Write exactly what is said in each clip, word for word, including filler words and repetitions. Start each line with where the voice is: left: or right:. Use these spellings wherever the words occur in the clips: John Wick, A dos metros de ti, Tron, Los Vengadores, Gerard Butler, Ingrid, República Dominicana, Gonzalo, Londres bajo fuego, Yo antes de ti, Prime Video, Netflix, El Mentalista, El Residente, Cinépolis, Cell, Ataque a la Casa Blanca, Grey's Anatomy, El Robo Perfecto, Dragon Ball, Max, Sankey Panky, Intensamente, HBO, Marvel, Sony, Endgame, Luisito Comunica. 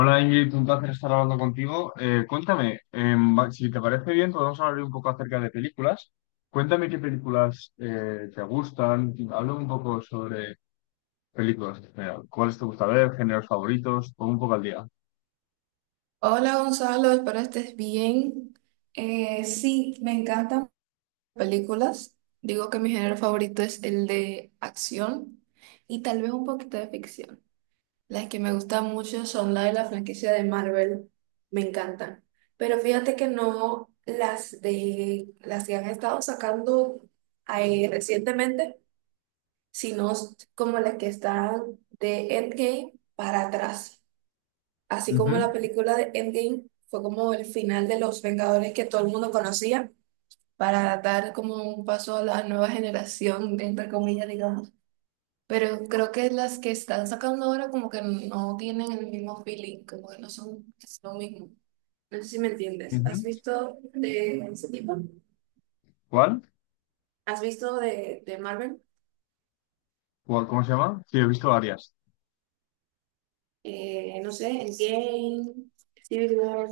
left: Hola Ingrid, un placer estar hablando contigo. Eh, cuéntame, em, va- si te parece bien, podemos hablar un poco acerca de películas. Cuéntame qué películas eh, te gustan. Habla un poco sobre películas en general. ¿Cuáles te gusta ver? ¿Géneros favoritos? Pon un poco al día.
right: Hola Gonzalo, espero estés bien. Eh, sí, me encantan películas. Digo que mi género favorito es el de acción y tal vez un poquito de ficción. Las que me gustan mucho son las de la franquicia de Marvel, me encantan. Pero fíjate que no las de las que han estado sacando ahí recientemente, sino como las que están de Endgame para atrás. Así como
left: Ujú,
right: la película de Endgame fue como el final de Los Vengadores que todo el mundo conocía, para dar como un paso a la nueva generación, entre comillas, digamos. Pero creo que las que están sacando ahora como que no tienen el mismo feeling, como que no son es lo mismo. No sé si me entiendes. ¿Has
left: ujú.
right: visto de ese tipo?
left: ¿Cuál?
right: ¿Has visto de, de Marvel?
left: ¿Cuál? ¿Cómo se llama? Sí, he visto varias.
right: Eh, no sé, Endgame, Civil War,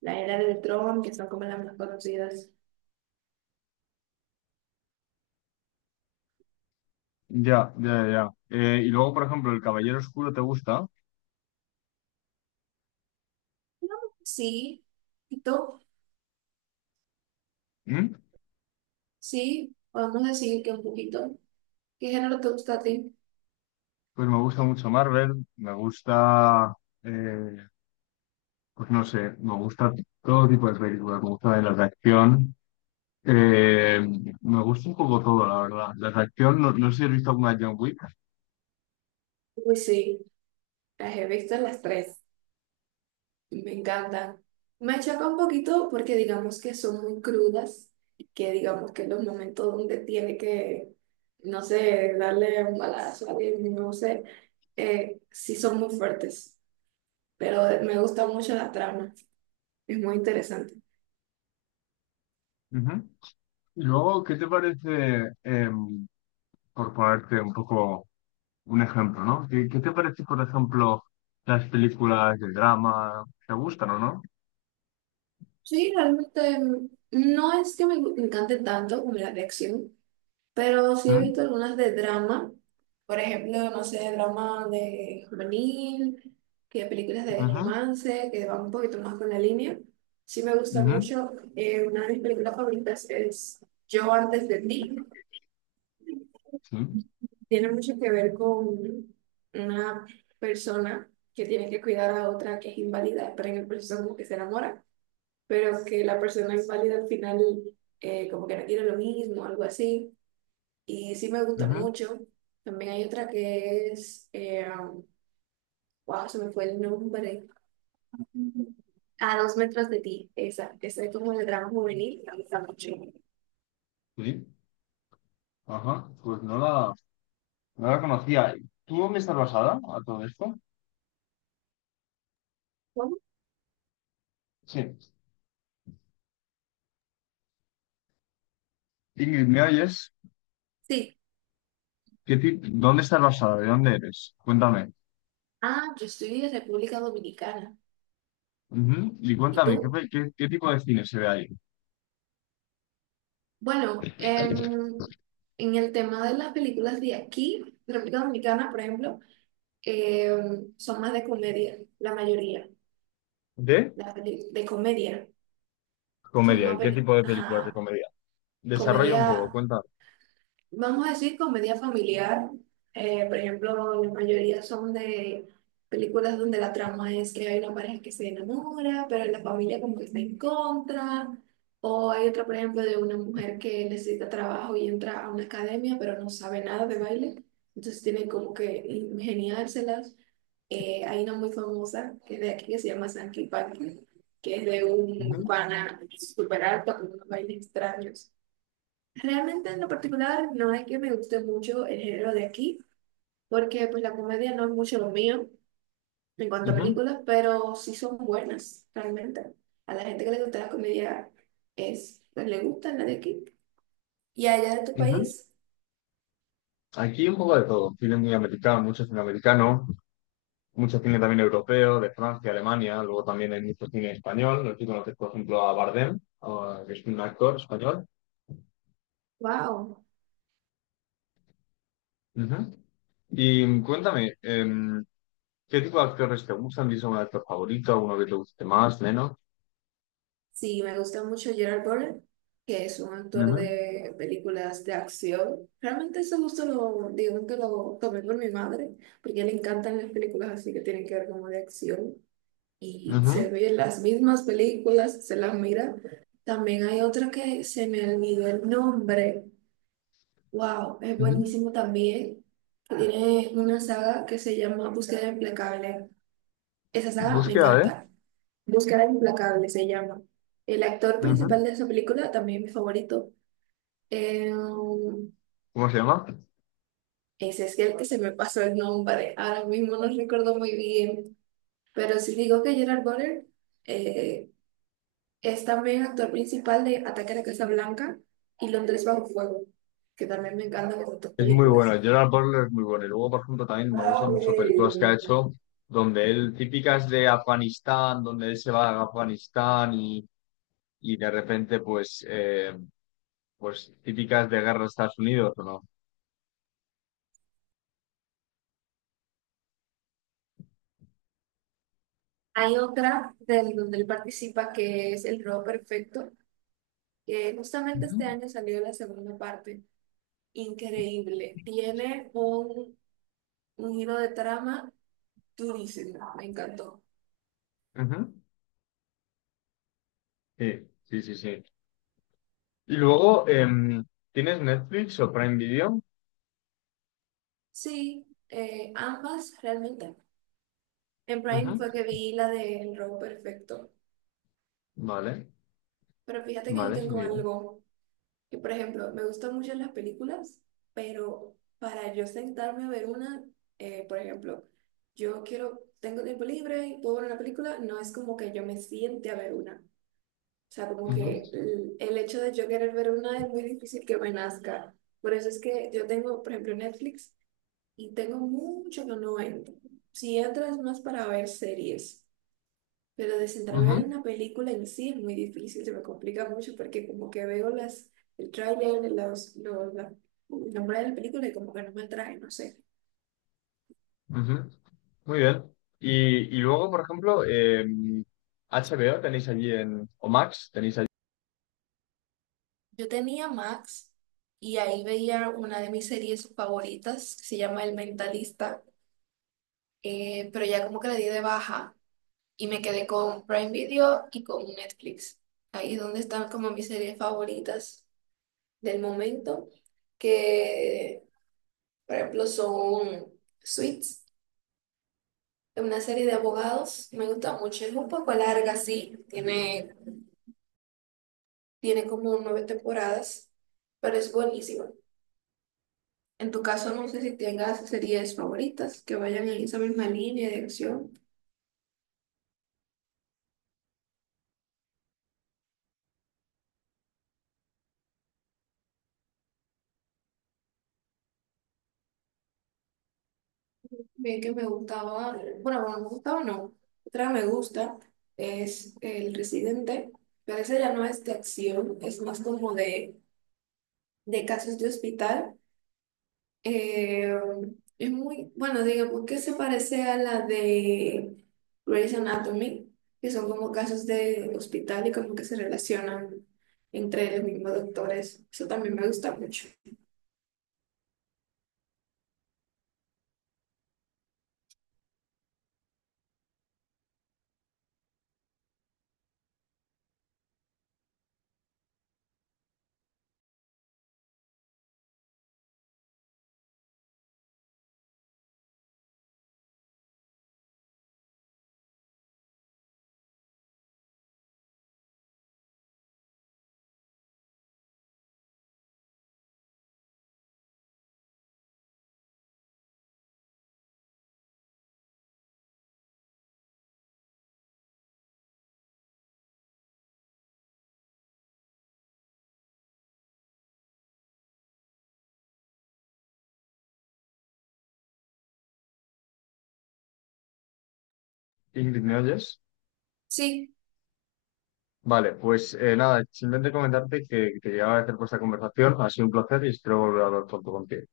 right: la era de Tron, que son como las más conocidas.
left: Ya, ya, ya. Eh, y luego, por ejemplo, El Caballero Oscuro, ¿te gusta?
right: Sí. ¿Y tú?
left: ¿Mm?
right: Sí, podemos decir que un poquito. ¿Qué género te gusta a ti?
left: Pues me gusta mucho Marvel, me gusta... eh, pues no sé, me gusta todo tipo de películas, me gusta de las de acción, eh, me gusta un poco todo, la verdad. Las de acción, no, no sé si has visto alguna de John Wick.
right: Uy, sí, las he visto las tres. Me encantan. Me choca un poquito porque digamos que son muy crudas, que digamos que los momentos donde tiene que, no sé, darle un balazo a alguien, no sé, eh, sí son muy fuertes, pero me gusta mucho la trama, es muy interesante.
left: Ujú. Y luego, ¿qué te parece, em, por ponerte un poco un ejemplo, ¿no? ¿Qué, qué te parece, por ejemplo, las películas de drama? ¿Te gustan o no?
right: Sí, realmente mm, no es que me gu- me encante tanto como la de acción, pero sí he
left: ¿Mm?
right: visto algunas de drama, por ejemplo, no sé, drama de juvenil, que películas de
left: Ujú,
right: romance, que van un poquito más con la línea. Sí me gusta
left: ujú,
right: mucho. Eh, una de mis películas favoritas es Yo antes de ti.
left: sí,
right: Tiene mucho que ver con una persona que tiene que cuidar a otra que es inválida, pero en el proceso como que se enamora, pero que la persona inválida al final eh, como que no quiere lo mismo, algo así. Y sí me gusta
left: ujú,
right: mucho. También hay otra que es, eh, wow, se me fue el nombre. A dos metros de ti. Esa, esa es como de drama juvenil. Me gusta mucho.
left: sí, ajá, pues no la, no la conocía. ¿Tú dónde estás basada a todo esto?
right: ¿Cómo?
left: Sí. Ingrid, ¿me oyes?
right: Sí.
left: ¿Qué ti- ¿Dónde estás basada? ¿De dónde eres? Cuéntame.
right: Ah, yo estoy de República Dominicana.
left: Ujú. Y
right: ¿Y
left: cuéntame, ¿qué,
right: tú?
left: pe- qué- ¿qué tipo de cine se ve ahí?
right: Bueno, em, en el tema de las películas de aquí, de República Dominicana, por ejemplo, em, son más de comedia, la mayoría.
left: ¿De?
right: Las peli- de comedia. Son
left: Comedia.
right: más
left: ¿Y qué
right: peli-
left: tipo de películas de
right: ajá,
left: comedia? Desarrolla un poco,
right: comedia.
left: cuéntame.
right: Vamos a decir comedia familiar. Eh, por ejemplo, la mayoría son de películas donde la trama es que hay una pareja que se enamora, pero la familia como que está en contra. O hay otra, por ejemplo, de una mujer que necesita trabajo y entra a una academia, pero no sabe nada de baile. Entonces tiene como que ingeniárselas. Eh, hay una muy famosa que es de aquí que se llama Sankey Panky, que es de un
left: Ujú,
right: pana super alto con unos bailes extraños. Realmente en lo particular no es que me guste mucho el género de aquí, porque pues la comedia no es mucho lo mío en cuanto a
left: ujú,
right: películas, pero sí son buenas realmente. A la gente que le gusta la comedia es, pues, le gusta la de aquí. Y allá de tu
left: ujú.
right: país,
left: Aquí un poco de todo. Cine muy americano, mucho cine americano, mucho cine también europeo, de Francia, Alemania. Luego también hay mucho cine español. Aquí conoces, por ejemplo, a Bardem, a- que es un actor español.
right: wow,
left: Ujú. Y cuéntame, em, ¿qué tipo de actores te gustan? ¿Tienes algún actor favorito? ¿Alguno que te guste más, menos?
right: sí, me gusta mucho Gerard Butler, que es un actor
left: Ujú,
right: de películas de acción. Realmente ese gusto lo, digo que lo tomé por mi madre, porque a él le encantan las películas así que tienen que ver como de acción. Y se
left: ujú,
right: ve las mismas películas, se las mira. También hay otra que se me olvidó el nombre. Wow, es
left: ujú.
right: buenísimo también. Que tiene una saga que se llama Búsqueda Implacable. Esa saga me
left: Búsqueda de.
right: encanta. Búsqueda Implacable se llama. El actor
left: Ujú.
right: principal de esa película, también mi favorito. eh, um,
left: ¿Cómo se llama?
right: Ese es el que se me pasó el nombre. Ahora mismo no recuerdo muy bien. Pero si digo que Gerard Butler, eh, es también actor principal de Ataque a la Casa Blanca y Londres bajo fuego, que también me encantan esas dos
left: Es muy bueno.
right: películas.
left: Gerard Butler es muy bueno. Y luego, por ejemplo, también me gustan mucho películas que ha hecho donde él, típicas de Afganistán, donde él se va a Afganistán y, y de repente, pues, eh, pues típicas de guerra de Estados Unidos, ¿o no?
right: Hay otra del donde él participa que es El Robo Perfecto, que justamente este
left: Ujú,
right: año salió la segunda parte. Increíble. Tiene un, un giro de trama durísimo. Me encantó.
left: ujú. Sí, sí, sí, sí. Y luego, em, ¿tienes Netflix o Prime Video?
right: Sí, eh, ambas realmente. En Prime
left: Ujú.
right: fue que vi la de El Robo Perfecto.
left: Vale,
right: Pero fíjate que yo
left: vale,
right: tengo
left: muy bien.
right: algo que, por ejemplo, me gustan mucho las películas, pero para yo sentarme a ver una, eh, por ejemplo, yo quiero, tengo tiempo libre y puedo ver una película, no es como que yo me siente a ver una. O sea, como
left: Ujú,
right: que el, el hecho de yo querer ver una es muy difícil que me nazca. Por eso es que yo tengo, por ejemplo, Netflix y tengo mucho que no entro. Si entro es más para ver series. Pero de sentarme a
left: ujú.
right: ver una película en sí es muy difícil, se me complica mucho porque como que veo las, el tráiler, los, los, la- el nombre de la película y como que no me atrae no sé.
left: Ujú, muy bien. Y, y luego, por ejemplo, eh, H B O tenéis allí en, o Max tenéis allí.
right: Yo tenía Max y ahí veía una de mis series favoritas que se llama El Mentalista, eh, pero ya como que la di de baja y me quedé con Prime Video y con Netflix. Ahí es donde están como mis series favoritas del momento, que por ejemplo son Suits, una serie de abogados. Me gusta mucho. Es un poco larga, sí. Tiene, tiene como nueve temporadas, pero es buenísima. En tu caso, no sé si tengas series favoritas que vayan en esa misma línea de acción. Bien que me gustaba, bueno, bueno, me gustaba no. Otra me gusta es El Residente, pero esa ya no es de acción, es más como de, de casos de hospital. Eh, es muy, bueno, digamos que se parece a la de Grey's Anatomy, que son como casos de hospital y como que se relacionan entre los mismos doctores. Eso también me gusta mucho.
left: Ingrid, ¿me oyes?
right: Sí,
left: Vale, pues eh, nada, simplemente comentarte que, que llegaba a hacer esta conversación. Ha sido un placer y espero volver a hablar pronto contigo.